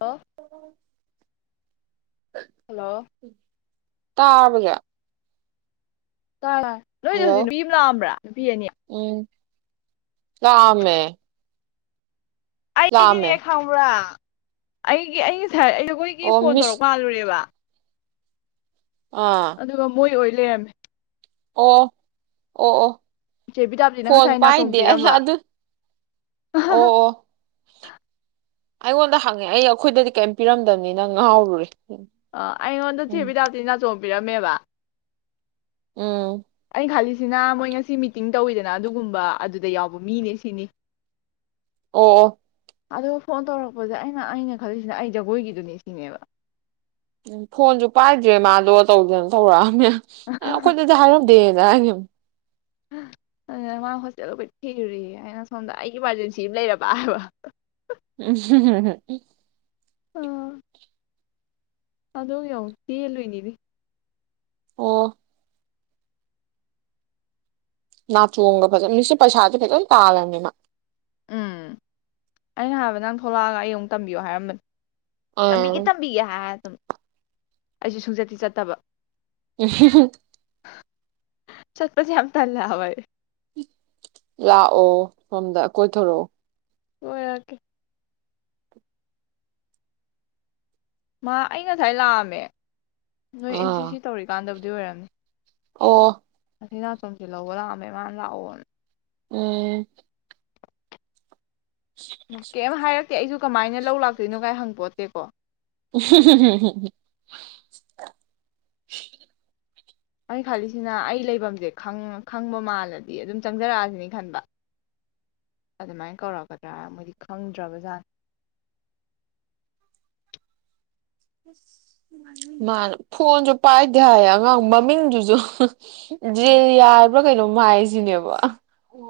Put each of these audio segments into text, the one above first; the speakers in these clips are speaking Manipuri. ꯍꯜꯂꯣ ꯍꯜꯂꯣ ꯇꯥꯕꯒ ꯅꯣꯏꯗ ꯍꯧꯁꯨ ꯍꯜꯂꯣ ꯅꯨꯄꯤ ꯑꯃ ꯂꯥꯛꯑꯝꯕ꯭ꯔꯥ ꯅꯨꯄꯤ ꯑꯅꯤ ꯂꯥꯜ ꯑꯃꯃꯦ ꯑꯩꯗꯤꯅꯦ ꯈꯪꯕ꯭ꯔꯥ ꯑꯩꯒꯤ ꯑꯩ ꯁꯥꯔ ꯑꯩꯈꯣꯏꯒꯤ ꯑꯣ ꯐꯣꯟ ꯇꯧꯔꯛ ꯃꯤꯁ ꯃꯥꯥꯜꯂꯨꯔꯦꯕ ꯑꯥ ꯑꯗꯨꯒ ꯃꯣꯏ ꯑꯣꯏ ꯄ꯭ꯂꯦꯝ ꯑꯣ ꯑꯣ ꯑꯣ ꯆꯦ ꯕꯤꯇꯥꯞꯇꯤꯅ ꯐꯣꯟ ꯉꯁꯥꯏ ꯅꯥꯆꯣꯝ ꯄꯥꯏꯗꯦ ꯑꯩ ꯄꯤꯔꯝꯕ ꯑꯗꯨ ꯑꯣ ꯑꯣ ꯑꯩꯉꯣꯟꯗ ꯍꯪꯉꯦ ꯑꯩꯈꯣꯏꯗꯗꯤ ꯀꯩꯝ ꯄꯤꯔꯝꯗꯕꯅꯤ ꯅꯪ ꯉꯥꯎꯔꯨꯔꯦ ꯑ ꯑꯩꯩꯅꯣꯟ ꯎꯝ ꯆꯖꯤꯕꯤꯤꯗꯎꯇꯅ ꯆꯣꯝ ꯕꯤꯔꯝꯃꯦꯕ ꯎꯝ ꯅꯩꯅ ꯈꯜꯂꯤꯁꯤꯅ ꯃꯣꯏ ꯉꯁꯤ ꯃꯤꯇꯤꯡ ꯇꯧꯋꯤꯗꯅ ꯑꯗꯨꯒꯨꯝꯕ ꯑꯗꯨꯗ ꯌꯥꯎꯕ ꯃꯤꯅꯦ ꯁꯤꯅꯤ ꯑꯣ ꯑꯣ ꯑꯗꯨꯒ ꯐꯣꯟ ꯇꯧꯔꯛꯄꯁꯦ ꯑꯩꯅ ꯑꯩꯅ ꯈꯜꯂꯤꯁꯤꯅ ꯑꯩ ꯖꯒꯣꯏꯒꯤꯗꯨꯅꯤ ꯁꯤꯅꯦꯕ ꯎꯝ ꯐꯣꯟꯁꯨ ꯄꯥꯏꯗ꯭ꯔꯦ ꯃꯥꯗꯣ ꯇꯧꯗꯦꯅ ꯇꯧꯔꯛꯑꯝꯃꯦ ꯑꯦ ꯑꯩꯈꯣꯏꯅꯗꯤ ꯍꯥꯏꯔꯝꯗꯦ ꯌꯥ ꯑꯗꯨ ꯃꯥ ꯍꯣꯁꯇꯦꯜꯗ ꯑꯩ ꯀꯣꯏ ꯊꯤꯔꯨꯔꯤ ꯍꯥꯏꯅ ꯁꯣꯝꯗ ꯑꯩꯒꯤ ꯏꯃꯥꯔꯖꯦꯟꯁꯤ ꯑꯃ ꯂꯩꯔꯕ ꯍꯥꯏꯕ ꯎꯝ ꯑꯥ ꯑꯗꯣ ꯌꯎ ꯀꯤ ꯑꯦꯜ ꯌꯦꯅꯤꯗꯤ ꯑꯣ ꯉ ꯇꯣꯒ ꯐꯖ ꯃꯤꯁ ꯄꯁꯥꯇꯦ ꯐꯖ ꯇꯥꯂꯅꯤꯃ ꯎꯝ ꯑꯩꯅ ꯍꯥꯏꯕ ꯅꯪ ꯊꯣꯛꯂꯛꯑꯒ ꯑꯩ ꯑꯃꯨꯛ ꯇꯝꯕꯤꯌꯣ ꯍꯥꯏꯔꯝꯕꯅꯦ ꯇꯝꯕꯤꯒꯤ ꯑꯥ ꯇꯝꯕꯤ ꯀ ꯍꯥꯏ ꯑꯩꯁꯨ ꯁꯨꯡꯆꯠꯇꯤ ꯆꯠꯇꯕ ꯎꯝ ꯆꯠꯄꯁꯤ ꯌꯥꯝꯝ ꯊꯜꯂ ꯍꯋꯥꯏ ꯂꯥꯛꯑꯣ ꯁꯣꯝꯗ ꯀꯣꯏꯊꯣꯔꯛꯑꯣ ꯑꯣꯏ ꯌꯥ ꯀ ꯃꯥ ꯑꯩ ꯉꯁꯥꯏ ꯂꯥꯛꯑꯝꯃꯦ ꯅꯣꯏ ꯑꯦꯟ ꯁꯤ ꯑꯥ ꯁꯤ ꯇꯧꯔꯤꯀꯥꯟꯗ ꯑꯗꯨꯗꯤ ꯑꯣꯏꯔꯅꯤ ꯑꯣ ꯑꯁꯤꯅ ꯆꯣꯝꯁꯤꯦ ꯂꯧꯕ ꯂꯥꯛꯑꯝꯃꯦ ꯃꯥꯅ ꯂꯥꯛꯑꯣꯅꯦ ꯎꯝ ꯀꯦꯝ ꯍꯥꯏꯌ ꯠꯇꯦ ꯑꯩꯁꯨ ꯀꯃꯥꯏꯅ ꯂꯧ ꯂꯥꯛꯇꯣꯏꯅꯣ ꯀꯥꯏ ꯍꯪꯄꯣꯠꯇꯦꯀꯣ [unintelligible] ꯑꯩ ꯈꯜꯂꯤꯁꯤꯅ ꯑꯩ ꯂꯩꯐꯝꯁꯦ ꯈꯪꯕ ꯃꯥꯜꯂꯗꯤ ꯑꯗꯨꯝ ꯆꯪꯖꯔꯛꯑꯁꯤꯅꯤ ꯈꯟꯕ ꯑꯗꯨꯃꯥꯏꯅ ꯀꯧꯔꯛꯀꯗ꯭ꯔꯥ ꯃꯣꯏꯗꯤ ꯈꯪꯗ꯭ꯔꯕ ꯖꯥꯠꯅꯤ ꯃꯥꯅꯦ ꯐꯣꯟꯁꯨ ꯄꯥꯏꯗꯤꯦ ꯍꯥꯏꯌꯦ ꯑꯉꯥꯡ ꯃꯃꯤꯡꯗꯨꯁꯨ ꯌꯥꯔ ꯄꯨ꯭ꯔ ꯀꯩꯅꯣ ꯃꯥꯏꯁꯤꯅꯦꯕ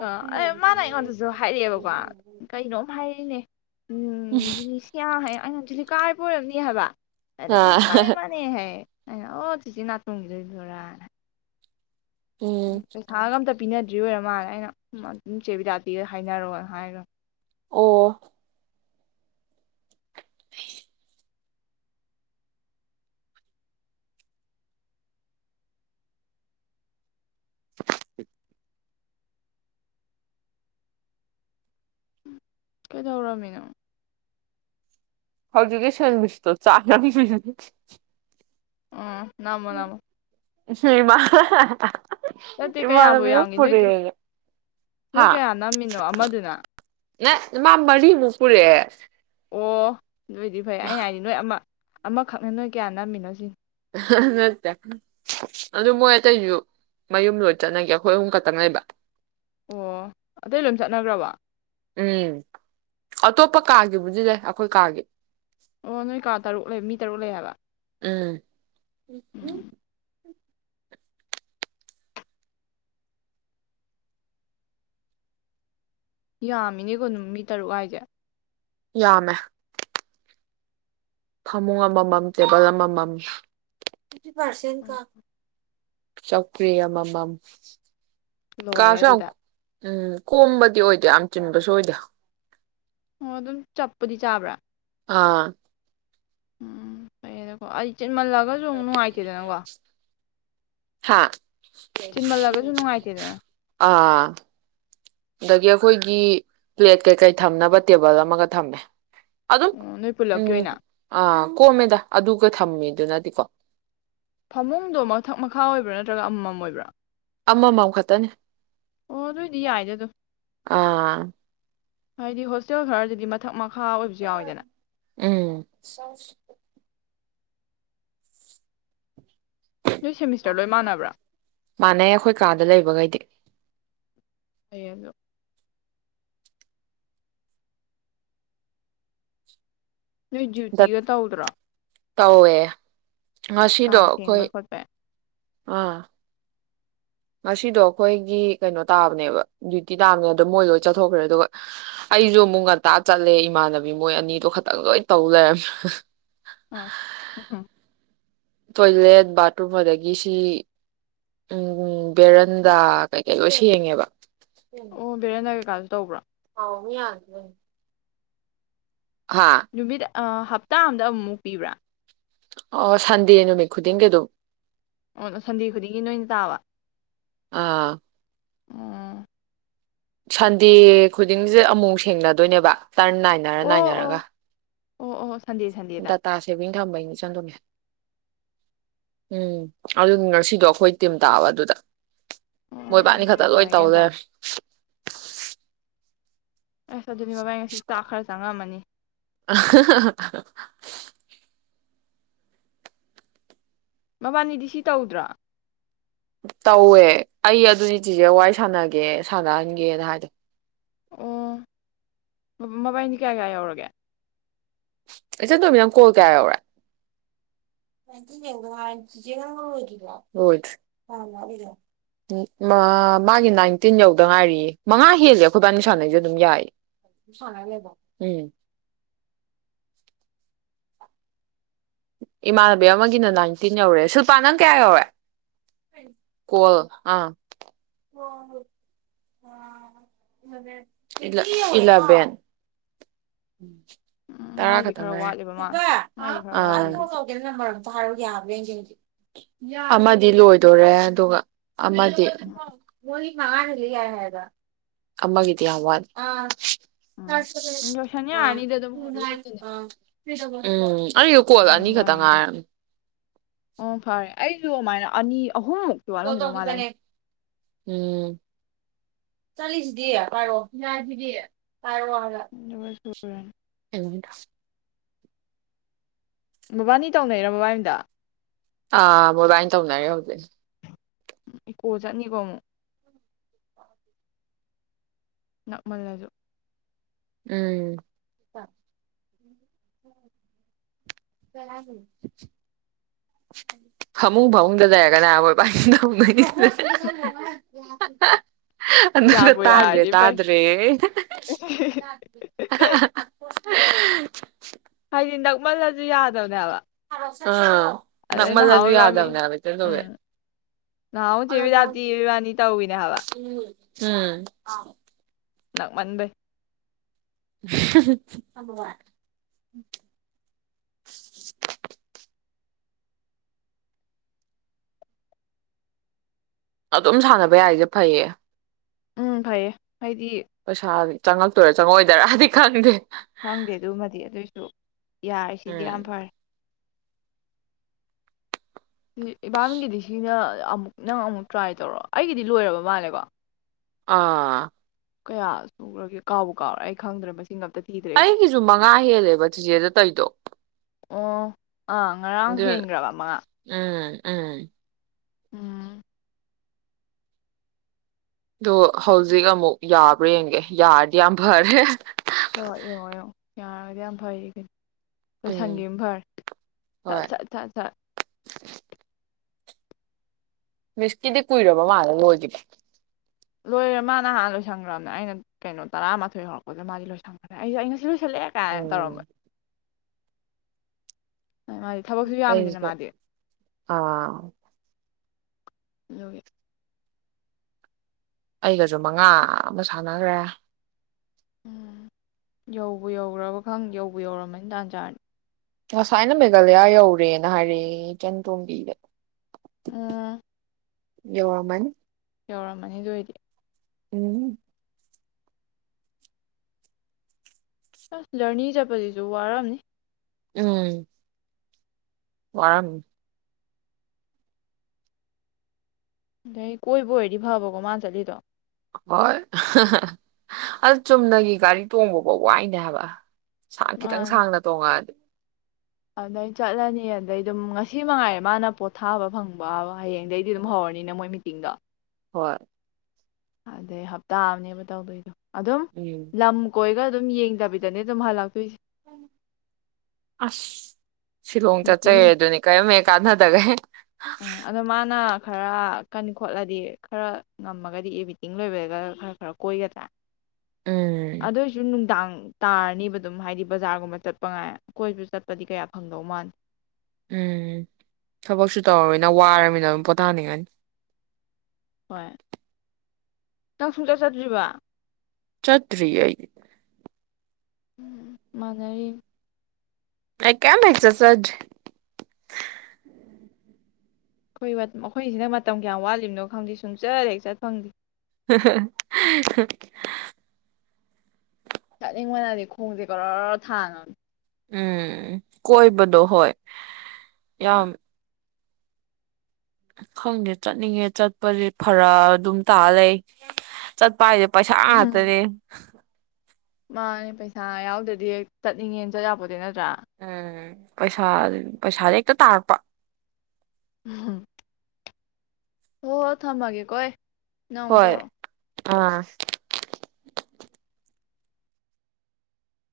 ꯑ ꯑꯦ ꯃꯥꯅ ꯑꯩꯉꯣꯟꯗꯁꯨ ꯍꯥꯏꯔꯛꯑꯦꯕꯀꯣ ꯀꯩꯅꯣꯝ ꯍꯥꯏ ꯅꯦ ꯎꯝ ꯁꯤꯌꯥ ꯍꯥꯏ ꯑꯩꯩꯅ ꯍꯧꯖꯤꯗꯤ ꯀꯥꯏ ꯄ ꯑꯣꯏꯔꯕꯅꯤ ꯍꯥꯏꯕ ꯑꯔꯦ ꯑ ꯃꯥꯅꯦ ꯃꯥꯅꯦ ꯃꯥꯅꯦ ꯍꯥꯏ ꯑꯩꯅ ꯑꯣ ꯆꯤꯆꯤ ꯅꯥꯇꯣꯡꯈꯤꯗꯣꯏꯗꯣꯏꯣꯔꯥꯅ ꯎꯝ ꯎꯒꯝ ꯇ ꯄꯤꯅꯗ꯭ꯔꯤ ꯑꯣꯏꯔ ꯃꯥꯜꯂꯅ ꯑꯩꯅ ꯑꯗꯨꯝ ꯏ ꯆꯦꯕꯤꯗꯥꯇꯤꯗ ꯍꯥꯏꯅꯔꯣꯑꯣꯅ ꯍꯥꯏꯔꯦ ꯑꯣ [inaudible] [inaudible] ꯀꯩꯗꯧꯔꯃꯤꯅꯣ ꯍꯧꯖꯒꯦꯁ ꯃꯤꯁ ꯇ ꯆ ꯎꯝ ꯃꯅꯥꯃ ꯍꯃ ꯆꯠꯇꯦ ꯀꯌꯥꯕꯨ ꯌꯥꯝꯒ ꯅꯣꯏꯒꯤ ꯅꯣꯏ ꯀꯌꯥ ꯅꯝꯃꯤꯅꯣ ꯑꯃꯗꯨꯅ ꯅ ꯃꯥ ꯃꯔꯤꯃꯨꯛ ꯄꯨꯔꯛꯑꯦ ꯑꯣ ꯑꯗꯨ ꯑꯣꯏꯗꯤ ꯐꯩ ꯑꯩꯅ ꯍꯥꯏꯅꯤ ꯅꯣꯏ ꯑꯃ ꯑꯃꯈꯛꯅ ꯅꯣꯏ ꯀꯌꯥ ꯅꯝꯃꯤꯅꯣ ꯁꯤ ꯅꯠꯇꯦ ꯑꯗꯨ ꯃꯣꯏ ꯑꯇꯩꯁꯨ ꯃꯌꯨꯝ ꯂꯣꯏ ꯆꯠꯅꯒꯦ ꯑꯩꯈꯣꯏ ꯑꯍꯨꯝ ꯈꯛꯇꯪ ꯂꯩꯕ ꯑꯣ ꯑꯇꯩ ꯂꯣꯏꯝ ꯆꯠꯅꯈ꯭ꯔꯕ ꯎꯝ ꯑꯇꯣꯞꯄ ꯀꯥꯒꯤꯕꯨꯗꯤ ꯂꯩ ꯑꯩꯈꯣꯏ ꯀꯥꯒꯤ ꯑꯣ ꯅꯣꯏ ꯀꯥ ꯇꯔꯨꯛ ꯂꯩ ꯃꯤ ꯇꯔꯨꯛ ꯂꯩ ꯍꯥꯏꯕ ꯎꯝ ꯎꯝ ꯌꯥꯝꯃꯤꯅꯦꯀꯣ ꯅꯨꯃꯤ ꯇꯔꯨꯛ ꯍꯥꯏꯁꯦ ꯌꯥꯃꯦ ꯐꯃꯨꯡ ꯑꯃꯃꯝ ꯇꯦꯕꯜ ꯑꯃꯃꯝ ꯀꯤ ꯐꯥꯔꯁꯦꯟ ꯀ ꯆꯀ꯭ꯔꯌꯥ ꯃꯃꯝ ꯂꯣꯏꯔꯦ ꯑꯗꯨꯗ ꯎꯝ ꯀꯣꯝꯕꯗꯤ ꯑꯣꯏꯗꯦ ꯌꯥꯝ ꯆꯤꯟꯕꯁꯨ ꯑꯣꯏꯗꯦ ꯑꯣ ꯑꯗꯨꯝ ꯆꯞꯄꯗꯤ ꯆꯥꯕ꯭ꯔꯥ ꯑꯥ ꯎꯝ ꯐꯔꯀꯣ ꯆꯠꯃꯜꯂꯒꯁꯨ ꯑꯃ ꯅꯨꯡꯉꯥꯏꯇꯦꯗꯅꯀꯣ ꯍꯥꯥ ꯆꯤꯟꯃꯜꯂꯒꯁꯨ ꯅꯨꯡꯉꯥꯏꯇꯦꯗꯅ ꯑ [inaudible] ꯑꯗꯒꯤ ꯑꯩꯈꯣꯏꯒꯤ ꯄ꯭ꯂꯦꯠ ꯀꯩꯀꯩ ꯊꯝꯅꯕ ꯇꯦꯕꯜ ꯑꯃꯒ ꯊꯝꯃꯦ ꯑꯗꯨ ꯑꯗꯨꯝ ꯑꯣ ꯅꯣꯏ ꯄꯨꯜꯂꯞꯀꯤ ꯎꯝ ꯑꯣꯏꯅ ꯑ ꯀꯣꯝꯃꯦꯗ ꯑꯗꯨꯒ ꯊꯝꯃꯦꯗꯨꯅꯗꯤꯀꯣ ꯐꯃꯨꯡꯗꯣ ꯃꯊꯛ ꯃꯈꯥ ꯑꯣꯏꯕ꯭ꯔꯥ ꯅꯠꯇ꯭ꯔꯒ ꯑꯃꯃꯝ ꯑꯣꯏꯕ꯭ꯔꯥ ꯑꯃꯃꯝ ꯈꯛꯇꯅꯤ ꯑꯣ ꯗꯣꯏꯗꯤ ꯌꯥꯏꯗ ꯑꯗꯨ ꯑꯥ ꯍꯥꯏꯗꯤ ꯍꯣꯁꯇꯦꯜ ꯈꯔꯗꯨꯗꯤ ꯃꯊꯛ ꯍꯥꯥ ꯑꯣꯏꯕꯁꯨ ꯌꯥꯎꯋꯤꯗꯅ ꯎꯝ ꯅꯣꯏ ꯁꯦꯃꯤꯁꯇꯔ ꯂꯣꯏ ꯃꯥꯟꯅꯕ꯭ꯔꯥ ꯃꯥꯟꯅꯩ ꯑꯩꯈꯣꯏ ꯀꯥꯗ ꯂꯩꯕꯈꯩꯗꯤ ꯀꯌꯦꯗꯣ ꯅꯣꯏ ꯗꯠ ꯗꯨꯏꯇꯤꯒ ꯇꯧꯗ꯭ꯔꯥ ꯇꯧꯋꯦ ꯉꯁꯤꯗꯣ ꯑꯩꯈꯣꯏ ꯁꯦꯡꯕꯩ ꯈꯣꯠꯄꯩ ꯑꯥ ꯉꯁꯤꯗꯣ ꯑꯩꯈꯣꯏꯒꯤ ꯀꯩꯅꯣ ꯇꯥꯕꯅꯦꯕ ꯗ꯭ꯌꯨꯇꯤ ꯇꯥꯕꯅꯦ ꯑꯗꯣ ꯃꯣꯏ ꯂꯣꯏ ꯆꯠꯊꯣꯛꯈ꯭ꯔꯦ ꯑꯗꯨꯒ ꯑꯩꯁꯨ ꯑꯃꯨꯛ ꯉꯟꯇꯥ ꯆꯠꯂꯦ ꯏꯃꯥꯟꯅꯕꯤ ꯃꯣꯏ ꯑꯅꯤꯗꯣ ꯈꯇꯪ ꯂꯣꯏ ꯇꯧ ꯂꯩꯔꯝꯃꯦ ꯑꯁ ꯎꯝ ꯇꯣꯏꯂꯦꯠ ꯕꯥꯠꯔꯨꯝ ꯑꯗꯒꯤꯁꯤ ꯎ ꯕꯦꯔꯟꯗꯥ ꯀꯩ ꯀꯩ ꯂꯣꯏ ꯁꯦꯡꯉꯦꯕ ꯑꯣ ꯕꯔꯅꯒꯦ ꯀꯜ ꯇꯧꯕ꯭ꯔꯥ ꯍꯥꯎꯃꯤ ꯌꯥꯗ ꯍꯥꯥ ꯑ ꯍꯞꯇꯥ ꯑꯝꯗ ꯑꯃꯨꯛꯃꯨꯛ ꯄꯤꯕ꯭ꯔꯥ ꯑ ꯁꯟꯗꯦꯅ ꯃ ꯈꯨꯨꯗꯤꯡꯒꯦ ꯑꯗꯨꯣ ꯑꯣ ꯁꯟꯗꯦ ꯈꯨꯗꯤꯡꯒꯤ ꯅꯣꯏꯅ ꯇꯥꯕ ꯑꯥ ꯎꯝ ꯁꯟꯗꯦ ꯈꯨꯗꯤꯡꯁꯦ ꯑꯃꯨꯛ ꯁꯦꯡꯅꯗꯣꯏꯅꯦꯕ ꯇꯔꯟ ꯅꯥꯏꯅꯔ ꯑꯣ ꯅꯥꯏꯅꯔꯒ ꯑꯣ ꯑꯣ ꯑꯣ ꯁꯟꯗꯦ ꯁꯟꯗꯦꯗ ꯗꯇꯥ ꯁꯦꯕꯤꯡ ꯊꯝꯝꯕꯩ ꯎꯝ ꯑꯗꯨ ꯉꯁꯤꯗꯣ ꯑꯩꯈꯣꯏ ꯇꯤꯝ ꯇꯥꯕ ꯑꯗꯨꯗ ꯎꯝ ꯃꯣꯏꯕꯥꯅꯤ ꯎꯝ ꯈꯛꯇ ꯒ꯭ꯌꯥꯟ ꯂꯣꯏ ꯇꯥꯔꯦ ꯒ꯭ꯌꯥꯟ ꯇꯧꯔꯦ ꯇꯥꯔꯦ ꯑꯁ ꯑꯗꯨꯗꯤ ꯕꯥꯏ ꯉꯁꯤ ꯆꯥꯛ ꯈꯔ ꯆꯪꯉꯝꯃꯅꯤ ꯃꯕꯥꯅꯤꯗꯤ ꯁꯤ ꯇꯧꯗ꯭ꯔꯥ ꯇꯧꯋꯦ ꯑꯩ ꯑꯗꯨ ꯇꯤꯖꯦ ꯋꯥꯔꯤꯏ ꯁꯥꯟꯅꯒꯦ ꯁꯥꯟꯅꯍꯟꯒꯦꯅ ꯍꯥꯏꯗꯣ ꯑꯣ ꯃꯕꯥꯏꯅꯤ ꯀꯌꯥ ꯀꯌꯥ ꯌꯧꯔꯒꯦ ꯏꯆꯟ ꯇꯣꯝꯕꯤ ꯅꯪ ꯀꯣꯜ ꯀꯌꯥ ꯌꯧꯔꯦ ꯅꯥꯏꯇꯤꯟ ꯌꯧꯗ ꯉꯥꯏꯔꯤ ꯆꯤꯆꯦ ꯅꯪ ꯂꫭꯏꯗ꯭ꯔꯤꯕꫭ ꯂꫭꯏꯗ꯭ꯔꯤ ꯀꯌꯥꯝ ꯋꯥꯠꯂꯤꯒꯦ ꯃ ꯃꯥꯒꯤ ꯅꯥꯏꯟꯇꯤꯟ ꯌꯧꯗ ꯉꯥꯏꯔꯤꯌꯦ ꯃꯉꯥ ꯍꯦꯜꯂꯦ ꯑꯩꯈꯣꯏꯕꯥꯅꯤ ꯁꯥꯟꯅꯩꯁꯦ ꯑꯗꯨꯝ ꯌꯥꯏ ꯁꯨꯝ ꯁꯥꯟꯅ ꯂꯩꯔꯕꫭ ꯎꯝ ꯏꯃꯥꯟꯅꯕꯤ ꯑꯃꯒꯤꯅ ꯅꯥꯏꯟꯇꯤꯟ ꯌꯧꯔꯦ ꯁꯤꯜꯄꯥꯥ ꯅꯪ ꯀꯌꯥ ꯌꯧꯔꯦ ꯀꯣꯜ ꯑꯥ ꯑ ꯏꯂꯕꯦꯟ ꯏꯂ ꯏꯂꯕꯦꯟ [inaudible] ꯎꯝ ꯇꯔꯥ ꯃꯥꯏꯗꯤ ꯈꯇꯪ ꯈꯔ ꯉꯥꯏꯔꯦ ꯋꯥꯠꯂꯦꯕ ꯃꯥ ꯁꯤꯜꯄꯥ ꯍꯥꯎ ꯃꯥꯏꯗꯤ ꯈꯔ ꯑ ꯑꯩ ꯋꯥꯠꯂꯤ ꯀꫭꯜ ꯑꯗꯨꯗꯤ ꯇꯧꯒꯦ ꯅꯝꯕꯔ ꯑꯝ ꯑꯝꯇ ꯍꯥꯏꯔꯛ ꯑꫭ ꯌꯥꯕ꯭ꯔ ꯌꯦꯡ ꯌꯥꯔꫭꯏ ꯑꯃꯗꯤ ꯂꯣꯏꯗꯣꯔꯦ ꯑꯗꯨꯒ ꯑ ꯃꯗꯤ ꯃꯉꯥꯗꯒꯤ ꯌꯥꯏ ꯍꯥꯏꯕ ꯑꯃꯒꯤꯗꯤ ꯌꯥꯝ ꯋꯥꯠ ꯎꯝ ꯀ꯭ꯂꯥꯁ ꯁꯚꯦꯟ ꯂꯣꯏꯁꯟ ꯌꯥꯔꯅꯤꯗ ꯑꯗꯨꯝ ꯍꫭꯔꯦꯟꯒꯤꯅꯦ ꯎꯝ ꯑꯩꯁꯨ ꯀꯣꯜ ꯑꯅꯤꯈꯛꯇ ꯉꯥꯏꯔꯝꯅꯤ ꯑꯣ ꯐꯔꯦ ꯑꯩꯁꯨ ꯑꯃꯥꯏꯅ ꯑꯅꯤ ꯑꯍꯨꯝ ꯃꯨꯛꯇꯤ ꯋꯥꯂꯝꯒꯤꯗꯧ ꯃꯥꯜꯂꯦ ꯑꯩꯅ ꯆꯠꯂꯤꯁꯤꯗꯤ ꯄꯥꯏꯔꯣꯑꯣ ꯄꯤꯅꯥꯁꯤꯗꯤ ꯄꯥꯏꯔꫭꯑꫭ ꯍꯥꯏꯕ ꯑꯗꯨꯒ ꯁꯨꯔꯅꯤ ꯗꯨꯡꯗ ꯃꯕꯥꯅꯤ ꯇꯧꯅꯩꯔꯣ ꯃꯕꯥꯏꯟꯗꫭ ꯑꯥ ꯃꯣꯏꯕꯥꯥꯏꯅ ꯇꯧꯅꯔꯤ ꯍꯧꯖꯤꯛ ꯏꯀꯣ ꯆꯠꯅꯤꯀꯣ ꯑꯃꯨꯛ ꯅꯛ ꯃꯜꯂꯁꯨ ꯎꯝ ꯀꯩꯍꯥꯏꯅꯤ ꯐꯃꯨꯡ ꯐꯃꯨꯡꯗ ꯂꯩꯔꯒꯅꯦ ꯍꯥꯏ ꯃꯣꯏꯕꯥꯅꯤ ꯇꯧꯅꯩꯁꯤ ꯑꯗꯨꯒ ꯌꯥꯕꯨ ꯇꯥꯗ꯭ꯔꯦ ꯌꯥꯔꯗꯤ ꯐꯩ ꯇꯗ꯭ꯔꯦ ꯑꯌꯦ ꯍꯥꯏꯗꯤ ꯅꯛꯃꯜꯂꯁꯨ ꯌꯥꯗꯕꯅꯦ‌ ꯍꯥꯏꯕ ꯑ ꯅꯃꯜꯂꯖꯨ ꯏꯕꯥꯅꯤ ꯌꯥꯗꯕꯅꯦ ꯍꯥꯏꯕ ꯏꯆꯟ ꯇꫭꯝꯕꯤ ꯎꯝ ꯅꯍꯥꯟꯃꯨꯛ ꯆꯦ ꯕꯤꯗꯥꯞꯇꯤ ꯏꯕꯥꯅꯤ ꯇꯧꯋꯤꯅꯦ ꯍꯥꯏꯕ [unintelligible] ꯎꯝ ꯅꯛ ꯃꯟꯕꯩ [inaudible] ꯑꯗꯨꯝ ꯁꯥꯟꯅꯕ ꯌꯥꯏꯁꯦ ꯐꯩꯌꯦ ꯎꯝ ꯐꯩꯌꯦ ꯍꯥꯏꯗꯤ ꯄꯩꯁꯥꯖꯤ ꯆꯪꯉꯛꯇꯣꯏꯔꯥ ꯆꯪꯉꯑꯣꯏꯗꫭꯏꯔꯥꯗꯤ ꯈꯪꯗꯦ ꯈꯪꯗꯦ ꯑꯗꯨꯃꯗꯤ ꯑꯗꯨꯏꯁꯨ ꯌꯥꯔꯤꯁꯤꯗꯤ ꯎꯝ ꯌꯥꯝ ꯐꯔꯦ ꯏꯕꯥꯕꯤꯒꯤꯗꯤ ꯁꯤꯅ ꯑꯃꯨꯛ ꯅꯪ ꯑꯃꯨꯛ ꯇ꯭ꯔꯥꯏ ꯇꯧꯔꯣ ꯑꯩꯒꯤꯗꯤ ꯂꯣꯏꯔꯕ ꯃꯥꯜꯂꯦꯀꯣ ꯑꯥ ꯀꯌꯥ ꯁꯨꯈꯒꯦ ꯀꯥꯎꯕ ꯀꯥꯎꯔ ꯑꯩ ꯈꯪꯗ꯭ꯔ ꯑꯩꯒꯤꯁꯨ ꯃꯉꯥ ꯍꯦꯜꯂꯦꯕ ꯆꯤꯆꯦꯗ ꯇꯩꯗꯣ ꯑꯥ ꯑꯥ ꯉꯔꯥꯡ ꯍꯦꯟꯈ꯭ꯔꯕ ꯃꯉꯥ ꯑꯝ ꯎꯝ ꯑꯣ ꯍꯧꯖꯤꯛ ꯑꯃꯨꯛ ꯌꯥꯕ꯭ꯔꯥ ꯌꯦꯡꯒꯦ ꯌꯥꯔꯗꯤ ꯌꯥꯝ ꯐꯔꯦ ꯍꯣꯏ ꯌꯦꯡꯉꯣ ꯌꯦꯡꯉ ꯌꯥꯔꯒꯗꯤ ꯌꯥꯝ ꯐꯩ ꯀꯅꯤ ꯎꯝ ꯂꯣꯏꯁꯪꯒꯦꯝꯦꯝ ꯐꯔ ꯁꯠ ꯍꯣꯏ ꯁꯠ ꯁꯠ ꯁꯠ ꯃꯤꯁꯀꯤꯗꯤ ꯀꯨꯏꯔꯕ ꯃꯥꯜꯂꯦ ꯂꯣꯏꯈꯤꯅꯦ ꯂꯣꯏꯔꯦ ꯃꯥꯅ ꯍꯥꯟ ꯂꯣꯏꯁꯟꯈ꯭ꯔꯕꯅꯦ ꯑꯩꯅ ꯀꯩꯅꯣ ꯇꯔꯥꯃꯥꯊꯣꯏ ꯍꯧꯔꯛꯄꯗ ꯃꯥꯗꯤ ꯂꯣꯏꯁꯟꯈ꯭ꯔꯦ ꯑꯩꯁꯦꯩꯅ ꯈꯦꯂꯦ ꯀꯥ ꯎꯝ ꯇꯔꯃꯗ ꯃꯥꯗꯤ ꯊꯕꯛꯁꯨ ꯌꯥꯝꯃꯤꯗꯅ ꯑꯩꯀ ꯃꯥꯗꯤ ꯑꯥ ꯑꯗꯨꯦ ꯑꯩꯒꯁꯨ ꯃꯉꯥ ꯑꯃ ꯁꯥꯟꯅꯈ꯭ꯔꯦ ꯎꯝ ꯌꯧꯕ ꯌꯧ꯭ꯔꯕ ꯈꯪ ꯌꯧꯕ ꯌꯧꯔꯝꯃꯅꯤ ꯇꯥꯟ ꯆꯥꯔꯅꯤ ꯉꯁꯥꯏꯅ ꯃꯦꯘꯥꯂꯌꯥ ꯌꯧꯔꯦꯅ ꯍꯥꯏꯔꯛꯑꯦ ꯏꯆꯟ ꯇꯣꯝꯕꯤꯗ ꯎꯝ ꯌꯃꯅꯤ ꯌꯧꯔꯝꯃꯅꯤꯗ ꯑꯣꯏꯗꯤ ꯎꯝ ꯑꯁ ꯂꯖꯔꯅꯤ ꯆꯠꯄꯁꯤꯁꯨ ꯋꯥꯔꯝꯅꯤ ꯎꯝ ꯋꯥꯔꯝ ꯀꯣꯏꯕꯨ ꯍꯥꯏꯦꯗꯤ ꯐꯥꯎꯕꯀꯣ ꯃꯥꯥ ꯆꯂꯤꯗꯣ ꯍꯣꯏ ꯑ ꯆꯨꯝꯅꯒꯤ ꯒꯥꯔꯤ ꯇꯣꯡꯕꯐꯥꯎ ꯋꯥꯏꯅꯦ ꯍꯥꯏꯕ ꯁ ꯈꯤꯇꯪ ꯃꯥꯅꯦ ꯁꯥꯡꯅ ꯇꯣꯡꯉꯛꯑꯗꯤ ꯑꯗꯩ ꯆꯠꯂꯅꯤ ꯑꯗꯩ ꯑꯗꯨꯝ ꯉꯁꯤ ꯃꯉꯥꯏꯔꯦ ꯃꯥꯅ ꯄꯣꯠꯊꯥꯕ ꯐꯪꯕꯕ ꯍꯌꯦꯡꯗꯒꯤꯩꯗꯤ ꯑꯗꯨꯝ ꯍꯧꯔꯅꯤꯅ ꯃꯣꯏ [inaudible] ꯍꯣꯏ ꯑꯗꯩ ꯍꯞꯇꯥ ꯑꯃꯅꯦꯕ ꯇꯧꯗꯣꯏꯗꯣ ꯑꯗꯨꯝ ꯎꯝ ꯂꯝ ꯀꯣꯏꯒ ꯑꯗꯨꯝ ꯌꯦꯡꯗꯕꯤꯗꯅꯦ ꯑꯗꯨꯝ ꯍꯥꯟꯅ ꯂꯥꯛꯇꯣꯏꯁꯦ ꯑꯁ ꯁꯤꯂꯣꯡ ꯆꯠꯆꯩ ꯃꯤꯇꯤꯡ ꯑꯗꯨꯅꯤ ꯀꯔꯤꯔꯝꯃꯦ ꯀꯥꯟꯅꯗꯒꯦ ꯑ ꯑꯗꯣ ꯃꯥꯅ ꯈꯔ ꯀꯟ ꯈꯣꯠꯂꯗꯤ ꯈꯔ ꯉꯝꯃꯒꯗꯤ ꯑꯦꯕꯤꯇꯤꯡ ꯂꯣꯏꯕꯒ ꯈꯔ ꯈꯔ ꯀꯣꯏꯒꯗ꯭ꯔꯥ ꯎꯝ ꯑꯗꯨ ꯑꯣꯏꯁꯨ ꯅꯨꯡꯗꯥꯡ ꯇꯥꯔꯅꯤꯕ ꯑꯗꯨꯝ ꯍꯥꯏꯗꯤ ꯕꯖꯥꯔꯒꯨꯝꯕ ꯆꯠꯄ ꯉꯥꯏ ꯀꯣꯏꯕ ꯆꯠꯄꯗꯤ ꯀꯌꯥ ꯐꯪꯗꯧ ꯃꯥꯟꯗ꯭ꯔꯦ ꯎꯝ ꯊꯕꯛꯁꯨ ꯇꯧꯔꯕꯃꯤꯅ ꯋꯥꯔꯕꯃꯤꯅ ꯑꯗꯨꯝ ꯄꯣꯊꯥꯅꯤꯡꯉꯅꯤ ꯍꯣꯏ ꯅꯪ ꯁꯨꯡꯆꯠ ꯆꯠꯇ꯭ꯔꯤꯕ ꯆꯠꯇ꯭ꯔꯤꯌꯦ ꯑꯩꯗꯤ ꯃꯥꯅꯔꯤ ꯑꯩ ꯀꯦꯝ ꯍꯦꯛ ꯆꯠꯆꯗ꯭ꯔꯤ ꯑꯈꯣꯏ ꯑꯈꯣꯏꯁꯤꯅ ꯃꯇꯝ ꯀꯌꯥꯝ ꯋꯥꯠꯂꯤꯕꯅꯣ ꯈꯪꯗꯦ ꯁꯨꯡ ꯆꯠ ꯍꯦꯛ ꯆꯠ ꯐꯪꯗꯦ [unintelligible] ꯆꯠꯅꯤꯡꯕꯅꯗꯤ ꯈꯣꯡꯁꯦ [unintelligible] ꯊꯥꯡꯉꯝꯅꯤ ꯎꯝ ꯀꯣꯏꯕꯗꯣ ꯍꯣꯏ ꯌꯥ ꯍꯣꯏ ꯈꯪꯗꯦ ꯆꯠꯅꯤꯡꯉꯦ ꯆꯠꯄꯁꯦ ꯐꯔꯛ ꯑꯗꯨꯝ ꯇꯥ ꯂꯩ ꯆꯠꯄ ꯍꯥꯏ ꯄꯩꯁꯥ ꯉꯥꯛꯇꯅꯤ ꯃꯥꯅꯦ ꯄꯩꯁꯥ ꯌꯥꯎꯗꯗꯤ ꯆꯠꯅꯤꯡꯉꯦꯅ ꯆꯠꯌꯥꯄꯣꯠꯇꯦ ꯅꯠ ꯎꯝ ꯄꯩꯁꯥ ꯄꯩꯁꯥꯥꯗ ꯍꯦꯛꯇ ꯇꯥꯔꯛꯄ ꯎꯝ ꯍꯣꯍꯣꯏ ꯊꯝꯃꯒꯦꯀꯣ ꯑꯩ ꯅꯪ ꯑꯃꯨꯛ ꯍꯣꯏ ꯇꯧꯔꯣ ꯑꯥ